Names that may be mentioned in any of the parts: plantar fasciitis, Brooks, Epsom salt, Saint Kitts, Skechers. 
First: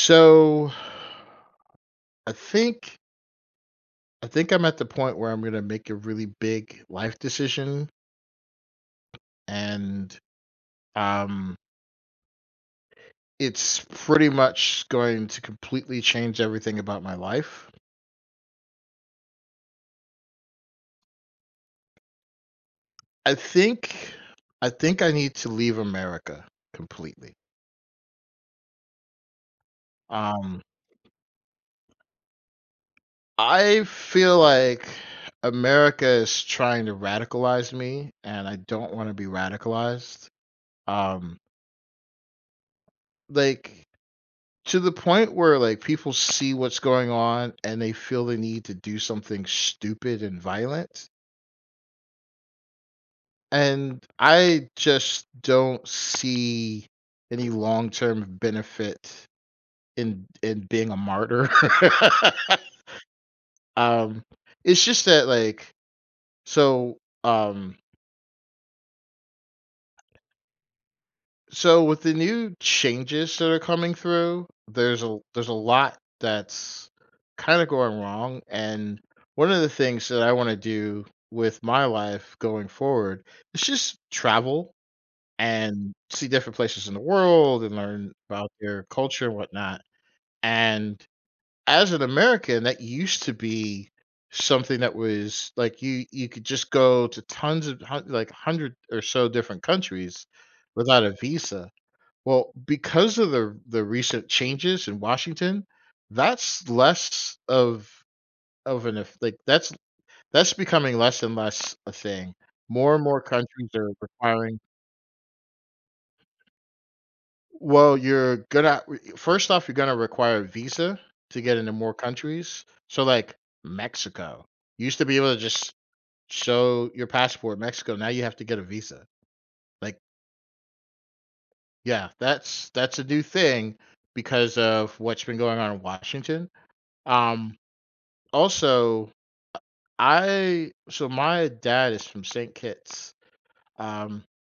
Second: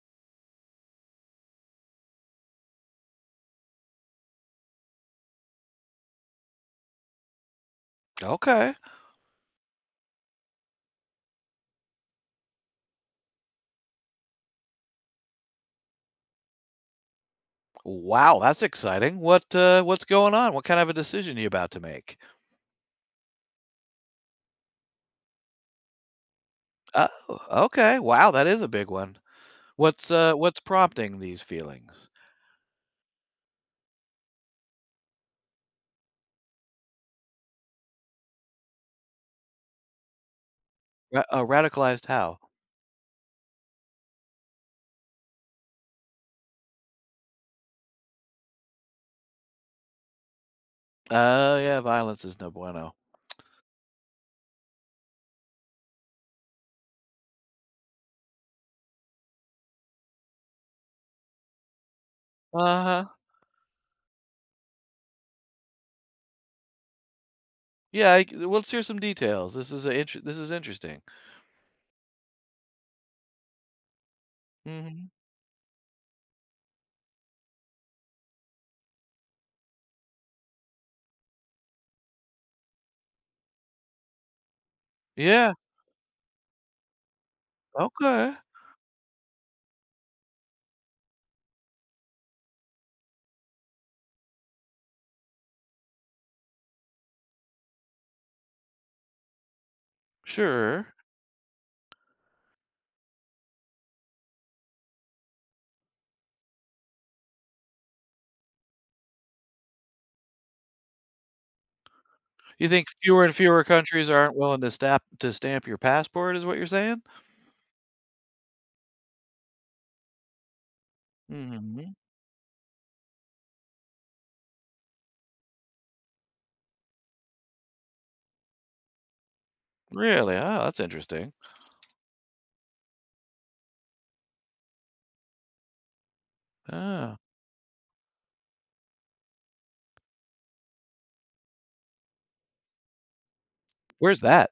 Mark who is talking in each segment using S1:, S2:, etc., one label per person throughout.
S1: So I think I think I'm at the point where I'm gonna make a really big life decision
S2: Okay.
S1: and um it's pretty much going to completely change everything about my life.
S2: Wow, that's exciting. What's going on? What kind of a decision are you about to make?
S1: I think I think I need to leave America
S2: Oh,
S1: completely.
S2: okay. Wow, that is a big one. What's
S1: Um
S2: prompting these feelings?
S1: I feel like America is trying to radicalize me and I don't want to be radicalized.
S2: Ra
S1: Um
S2: radicalized how?
S1: like To the point where, like, people see what's going on and they feel the need to do something stupid and violent,
S2: Oh, yeah, violence is no bueno.
S1: and I just don't see any long-term benefit in being a martyr.
S2: Uh-huh.
S1: Um, it's just that, like so, um
S2: Yeah, I c let's hear some details. This is interesting.
S1: So with the new changes that are coming through, there's
S2: Mhm.
S1: a lot that's kind of going wrong, and one of the things that I want to do with my life going forward is just travel
S2: Yeah,
S1: and see different places in the world and learn
S2: okay.
S1: about their culture and whatnot. And as an American, that used to be something that was like you could just go to tons of like 100 or so different countries
S2: Sure.
S1: without a visa, well, because of the recent changes in Washington, that's less of an if, like that's becoming less and less a thing.
S2: You think
S1: More and more
S2: fewer and fewer
S1: countries are
S2: countries aren't
S1: requiring,
S2: willing to stamp your passport is what you're saying?
S1: well, you're gonna first off, you're gonna require a visa to get into more
S2: Mhm.
S1: countries. So like Mexico. You used to be able to just show your passport, Mexico, now you have to get a visa. Like,
S2: Really? Oh, that's interesting.
S1: yeah, that's a new thing because of what's been going on in Washington.
S2: Oh,
S1: Um Also, I so my dad is from Saint Kitts.
S2: where's
S1: Um,
S2: that?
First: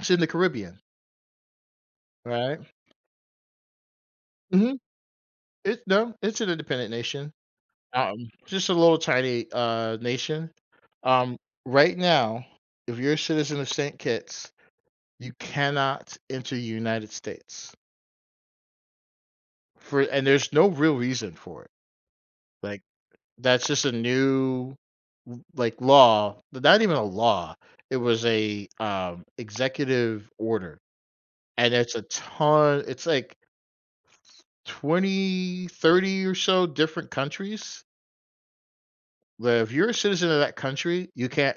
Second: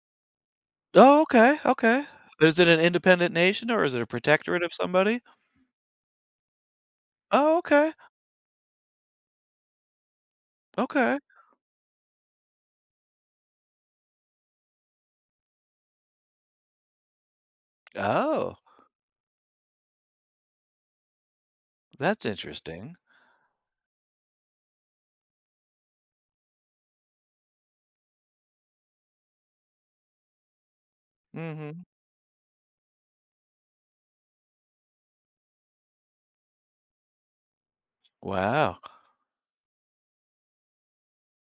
S1: it's in the Caribbean,
S2: Oh, okay, okay. Is
S1: right?
S2: it an independent nation or is it a protectorate
S1: hmm
S2: of somebody?
S1: It no, it's an independent nation.
S2: Oh, okay,
S1: Um, just a little tiny nation.
S2: okay.
S1: Um, right now, if you're a citizen of Saint Kitts, you cannot enter the United States,
S2: Oh,
S1: for, and there's no real reason for it.
S2: that's
S1: Like,
S2: interesting.
S1: that's just a new like law, but not even a law. It was a executive order. And
S2: Mhm.
S1: it's a ton, it's like 20, 30 or so different countries
S2: Wow,
S1: that if you're a citizen of that country, you can't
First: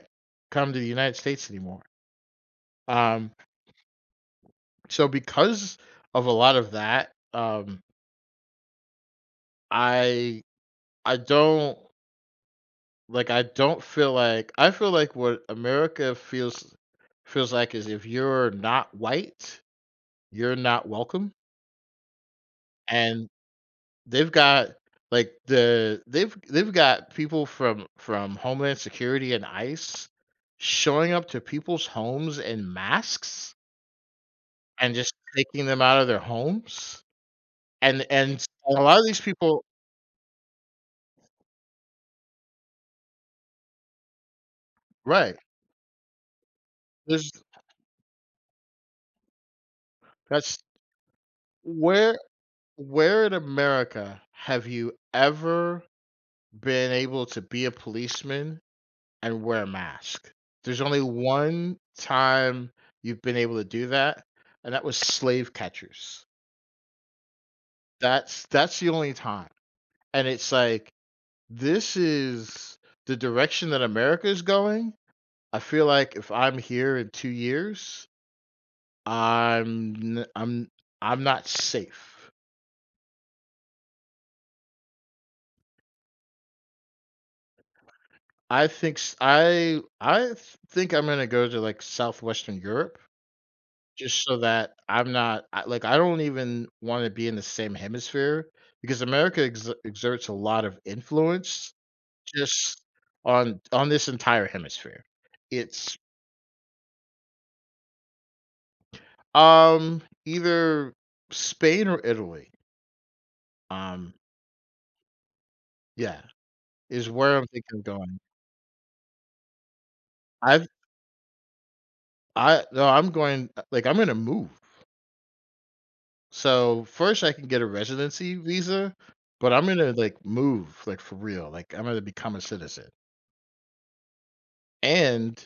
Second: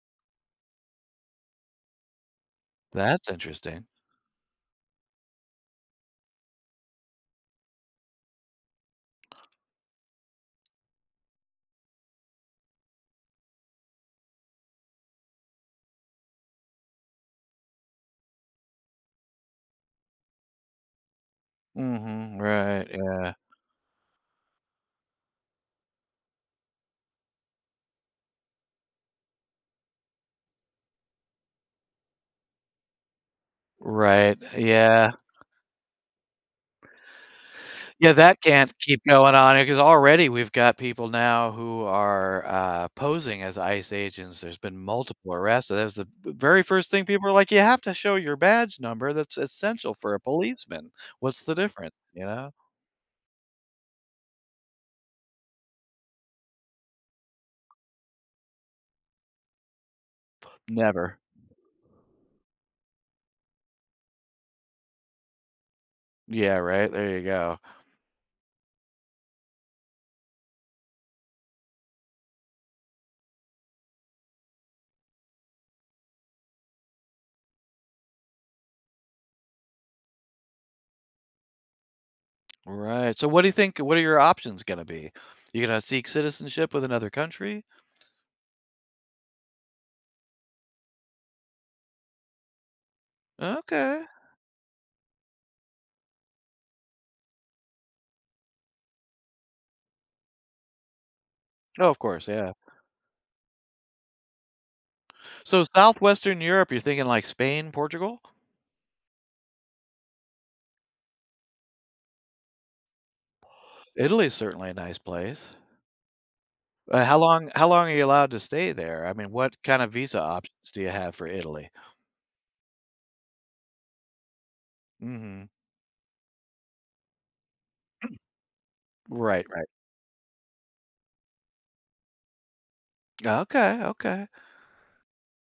S1: come to the United States anymore.
S2: that's
S1: Um,
S2: interesting.
S1: so because of a lot of that, I I don't like I don't feel like I feel like what America feels like is if you're not white, you're not welcome.
S2: Mhm, right,
S1: And
S2: yeah.
S1: they've got they've got people from Homeland Security and ICE showing up to people's homes in masks
S2: Right,
S1: and
S2: yeah.
S1: just taking them out of their homes,
S2: Yeah, that
S1: and a
S2: can't
S1: lot
S2: keep
S1: of these
S2: going on,
S1: people.
S2: because already we've got people now who are, posing as ICE agents. There's been multiple
S1: Right,
S2: arrests, so that was the v very first thing people
S1: there's
S2: are like, "You have to show your badge number, that's essential for a
S1: that's
S2: policeman. What's the difference?"
S1: where
S2: You know?
S1: where in America have you ever been able to be a policeman and wear a mask? There's only
S2: Never.
S1: one time you've been able to do that, and that was slave catchers.
S2: Yeah, right. There you go.
S1: That's the only time, and it's like, this is the direction that America is going. I feel like if I'm here in 2 years, I'm n I'm I'm not safe.
S2: Right. So what are your options gonna be? You gonna seek citizenship with another country?
S1: I think s I th think I'm gonna go to, like, Southwestern Europe,
S2: Okay.
S1: just so that I'm not, I like, I don't even wanna be in the same hemisphere because America ex exerts a lot of influence
S2: Oh, of course, yeah.
S1: just on this entire hemisphere.
S2: So
S1: It's
S2: Southwestern Europe, you're thinking like Spain, Portugal?
S1: um, either Spain or Italy. Um,
S2: Italy's certainly a nice place.
S1: yeah,
S2: Uh,
S1: is
S2: how
S1: where I'm
S2: long how
S1: thinking of
S2: long are you
S1: going.
S2: allowed to stay there? I mean, what kind of visa
S1: I've
S2: options do you have for Italy?
S1: I No, I'm going, like, I'm gonna move.
S2: Mhm.
S1: So, first I can get a residency visa,
S2: Right,
S1: but I'm
S2: right.
S1: gonna, like, move, like, for real. Like, I'm gonna become a citizen.
S2: Okay, okay.
S1: And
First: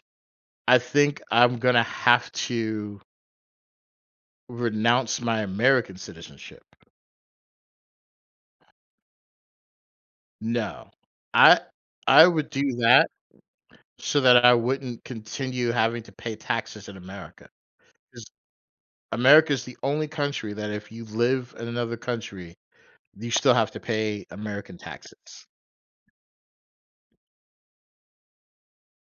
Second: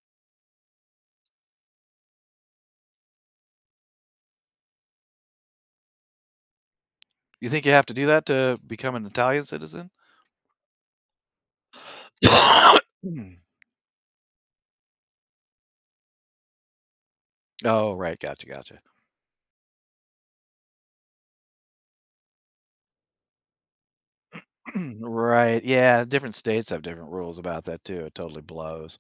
S1: I think I'm gonna have to renounce my American citizenship.
S2: You think you have to do that to become an Italian citizen?
S1: No. I I would do that
S2: Hmm.
S1: so that I wouldn't continue having to pay taxes in America.
S2: Oh, right. Gotcha, gotcha.
S1: America is the only country that if you live in another country, you still have to pay American taxes.
S2: Right, yeah, different states have different rules about that too, it totally blows.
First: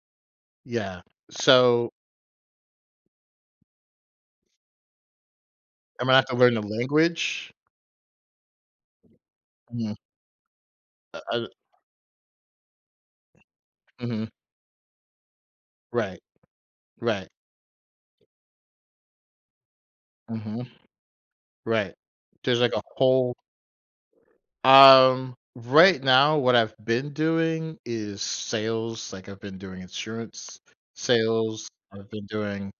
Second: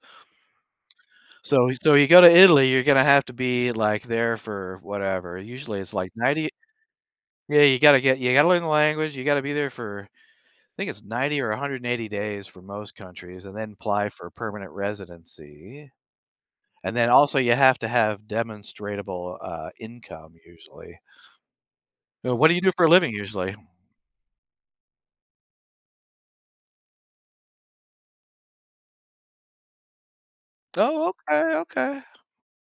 S1: Yeah.
S2: So
S1: So,
S2: so you go to Italy, you're gonna have to be, like, there for whatever, usually it's
S1: I'm
S2: like
S1: gonna have to
S2: 90.
S1: learn the language.
S2: Yeah, you gotta learn the language, you gotta be there
S1: Mhm.
S2: for I think it's
S1: Uh,
S2: 90
S1: uh,
S2: or 180 days for most countries, and then apply
S1: mhm.
S2: for permanent residency,
S1: Right,
S2: and then
S1: right.
S2: also you have to have demonstratable, income
S1: Mhm.
S2: usually.
S1: Right.
S2: What do
S1: There's
S2: you do
S1: like a
S2: for a living
S1: whole
S2: usually?
S1: right now, what I've been doing is sales, like, I've been doing insurance
S2: Oh, okay,
S1: sales,
S2: okay.
S1: I've been doing,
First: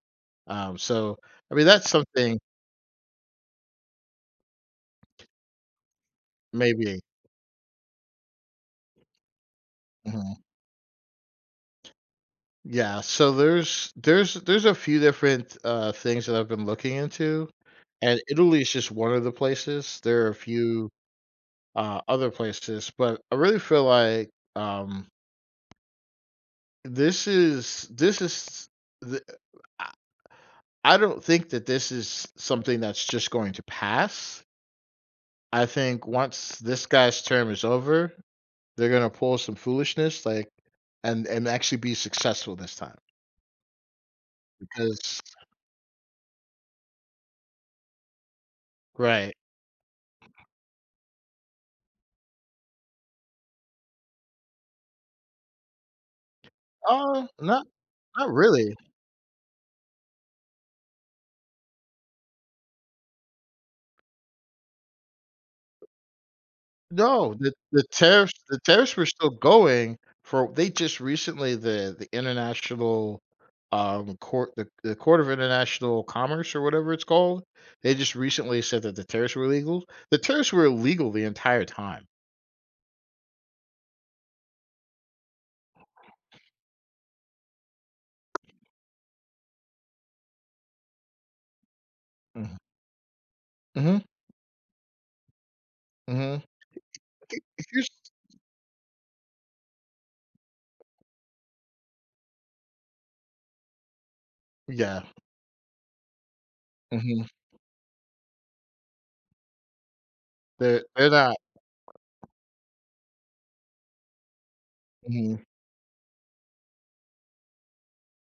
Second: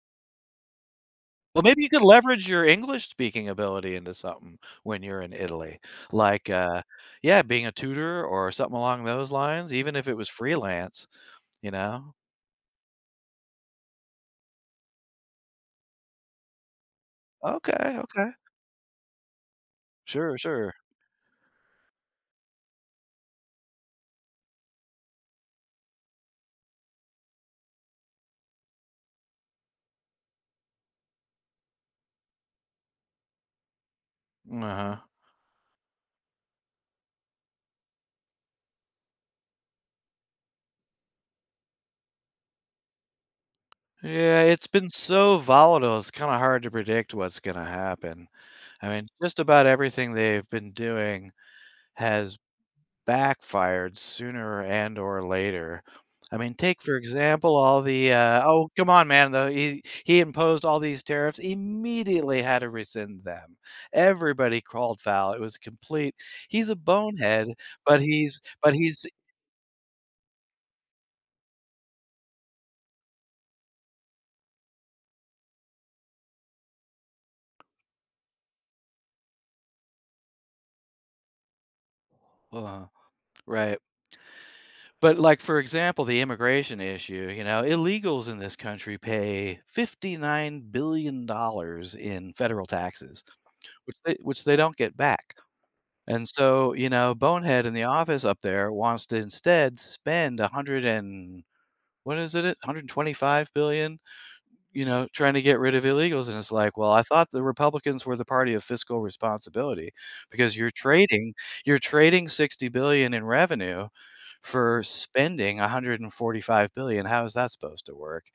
S1: so I
S2: Well,
S1: mean,
S2: maybe
S1: that's
S2: you could
S1: something,
S2: leverage your English speaking ability into something when you're in Italy. Like,
S1: maybe.
S2: yeah, being a tutor or something along those lines, even if it was
S1: Mhm.
S2: freelance, you know?
S1: Yeah, so there's a few different, things that I've been looking into,
S2: Okay,
S1: and
S2: okay.
S1: Italy is just one of the places. There are a
S2: Sure, sure.
S1: few, other places, but I really feel like, um, this is the I I don't think that this is something that's just going to pass.
S2: Uh-huh.
S1: I think once this guy's term is over, they're gonna pull some foolishness, like, and actually be successful this time
S2: Yeah, it's been
S1: because.
S2: so volatile, it's kinda hard to predict what's gonna happen. I mean,
S1: Right.
S2: just about everything they've been doing has backfired sooner and or later. I mean, take for
S1: Oh,
S2: example
S1: not
S2: all the
S1: not
S2: oh
S1: really.
S2: come on man, though he imposed all these tariffs, immediately had to rescind them. Everybody crawled foul. It was complete. He's a
S1: No,
S2: bonehead,
S1: the
S2: but he's but
S1: tariffs were
S2: he's
S1: still going for, they just recently, the international, court, the Court of International Commerce or whatever it's called, they just recently said that the tariffs were illegal. The tariffs were illegal the entire time.
S2: uh, right. But like, for example, the immigration issue. You know, illegals in this country pay $59 billion in
S1: Mhm,
S2: federal taxes, which
S1: mhm,
S2: they which they don't get back. And
S1: mhm.
S2: so, you know, Bonehead in the office up there wants to instead spend 100 and, what is it, 125 billion, you
S1: Yeah,
S2: know, trying to get rid of illegals. And it's like, well, I
S1: mhm.
S2: thought the Republicans were the party of fiscal responsibility, because you're
S1: They're
S2: trading,
S1: not
S2: you're trading 60 billion in revenue for
S1: mhm,
S2: spending 145 billion. How is that supposed to work?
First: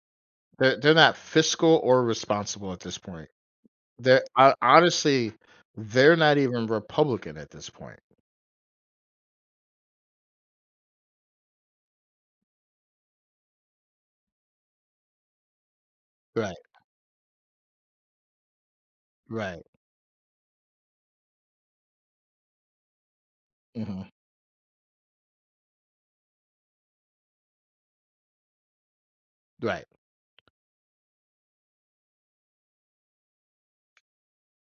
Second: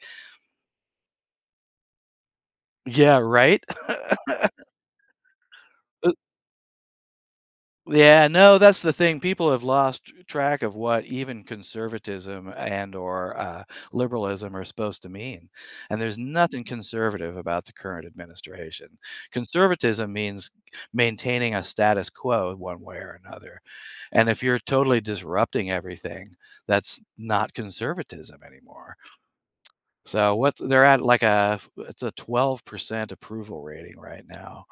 S1: they're not fiscal or responsible at this
S2: Yeah,
S1: point.
S2: right.
S1: They're ho honestly, they're not even Republican at this point.
S2: Yeah, no, that's the thing. People have lost track of what even conservatism and or liberalism are supposed to mean. And there's
S1: Right,
S2: nothing conservative about the current administration.
S1: right,
S2: Conservatism means maintaining a status quo one way or another.
S1: mhm,
S2: And if you're totally disrupting everything, that's not conservatism anymore.
S1: right.
S2: So what's they're at like a it's a 12% approval rating right now.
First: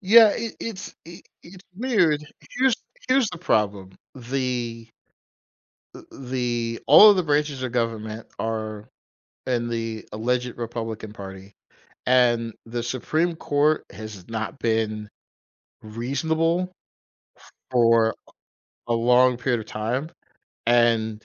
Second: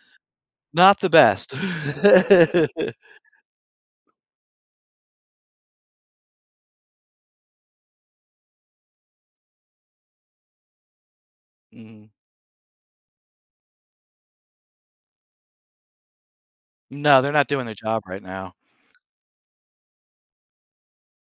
S1: Yeah, it it's
S2: Not the
S1: it
S2: best.
S1: it's weird. Here's here's the problem. The all of the branches of government are in the alleged Republican Party,
S2: Mhm.
S1: and the Supreme Court has not been reasonable
S2: No, they're not doing their job
S1: for
S2: right now.
S1: a long period of time, and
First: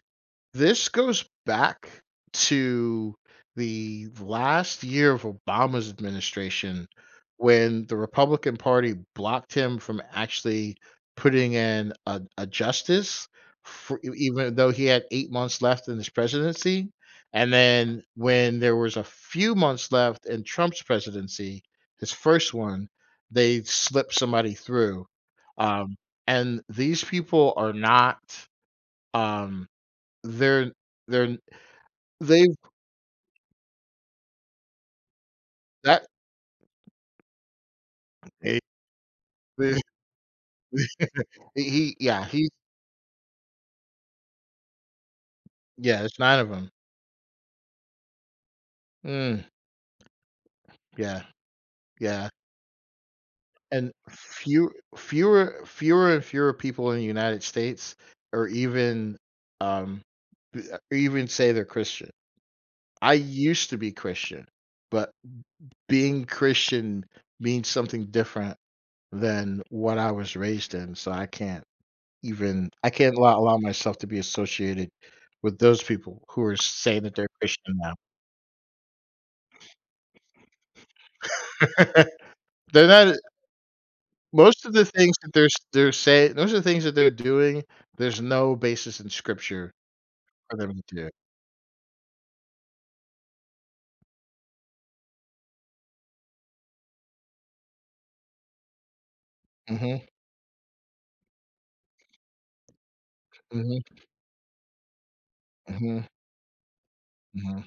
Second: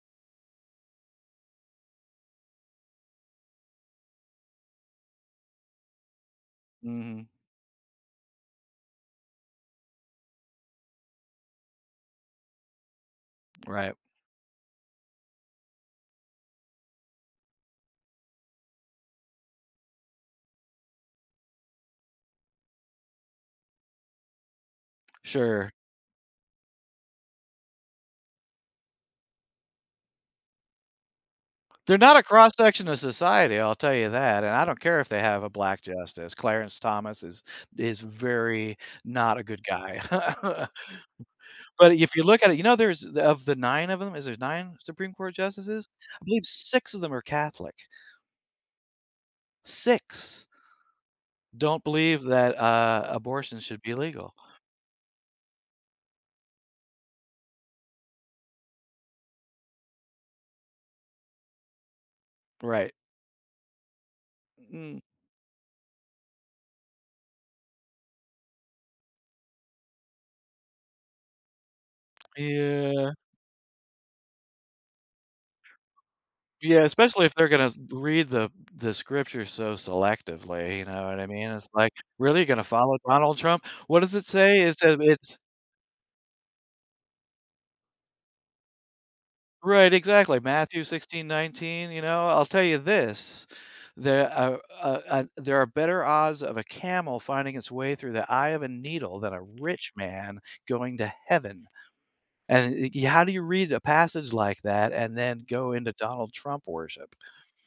S1: this goes back to the last year of Obama's administration
S2: Mhm.
S1: when the Republican Party blocked him from actually putting in a justice,
S2: Right.
S1: for, even though he had 8 months left in his presidency. And then when there was a few months left in Trump's presidency, his first one, they slipped somebody through.
S2: Sure.
S1: Um, and these people are not. Um, they're they're
S2: They're not a cross
S1: they've
S2: section of society, I'll tell you that, and I don't care if they have a black
S1: that
S2: justice. Clarence Thomas is
S1: they
S2: very not a good
S1: they
S2: guy. But if you look
S1: he
S2: at it, you know, there's of the 9 of them. Is there's 9 Supreme Court justices?
S1: yeah, it's
S2: I
S1: 9
S2: believe
S1: of 'em.
S2: 6 of them are Catholic.
S1: Mm,
S2: 6
S1: yeah,
S2: don't believe
S1: yeah,
S2: that, abortion should
S1: and
S2: be legal.
S1: few fewer fewer and fewer people in the United States or even, um, b even say they're Christian.
S2: Right.
S1: I used to be Christian,
S2: Mm.
S1: but being Christian means something different than what I was raised in, so I
S2: Yeah.
S1: can't allow myself to be associated with those people who are
S2: Yeah,
S1: saying that
S2: especially
S1: they're
S2: if they're gonna
S1: Christian now.
S2: read the scriptures so selectively, you know what I mean? It's like, really gonna
S1: They're
S2: follow
S1: not
S2: Donald Trump? What does it say?
S1: most of
S2: It
S1: the
S2: says
S1: things that
S2: it's
S1: they're saying, most of the things that they're doing, there's no basis in scripture
S2: right, exactly,
S1: for them
S2: Matthew
S1: to do.
S2: 16:19, you know, I'll tell you this, there are better odds of a camel finding its way through the eye of a needle than a rich
S1: Mhm,
S2: man going to heaven, and y y how do you read a
S1: mhm,
S2: passage like that and then go into
S1: mhm,
S2: Donald Trump worship?
S1: mhm,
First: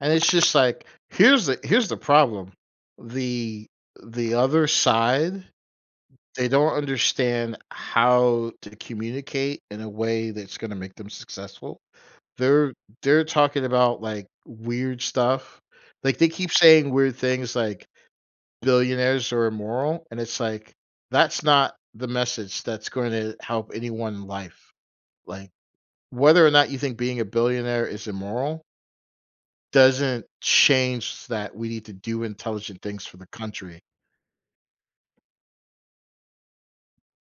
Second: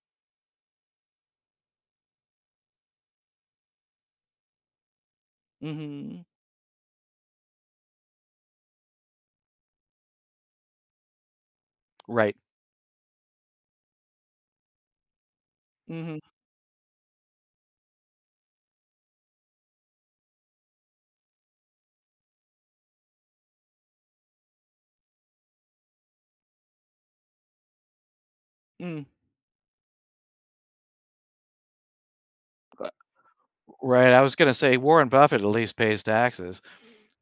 S1: and it's just like, here's the problem. The the other side,
S2: Mhm.
S1: they don't understand how to communicate in a way that's gonna make them successful.
S2: Right.
S1: They're they're talking about, like, weird stuff. Like,
S2: Mhm.
S1: they keep saying weird things like billionaires are immoral, and it's like, that's not the message that's going to help anyone in life. Like, whether or not you think being a billionaire is immoral
S2: Mm.
S1: doesn't change that we need to do intelligent things for the country.
S2: Right, I was gonna say Warren Buffett at least pays taxes.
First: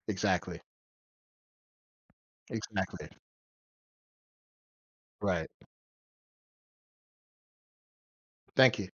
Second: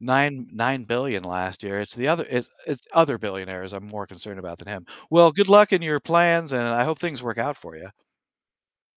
S2: 9
S1: Exactly.
S2: 9000000000 last year. It's
S1: Exactly.
S2: other billionaires I'm more concerned about than him. Well,
S1: Right.
S2: good luck in your plans, and I hope things work out for you.
S1: Thank you.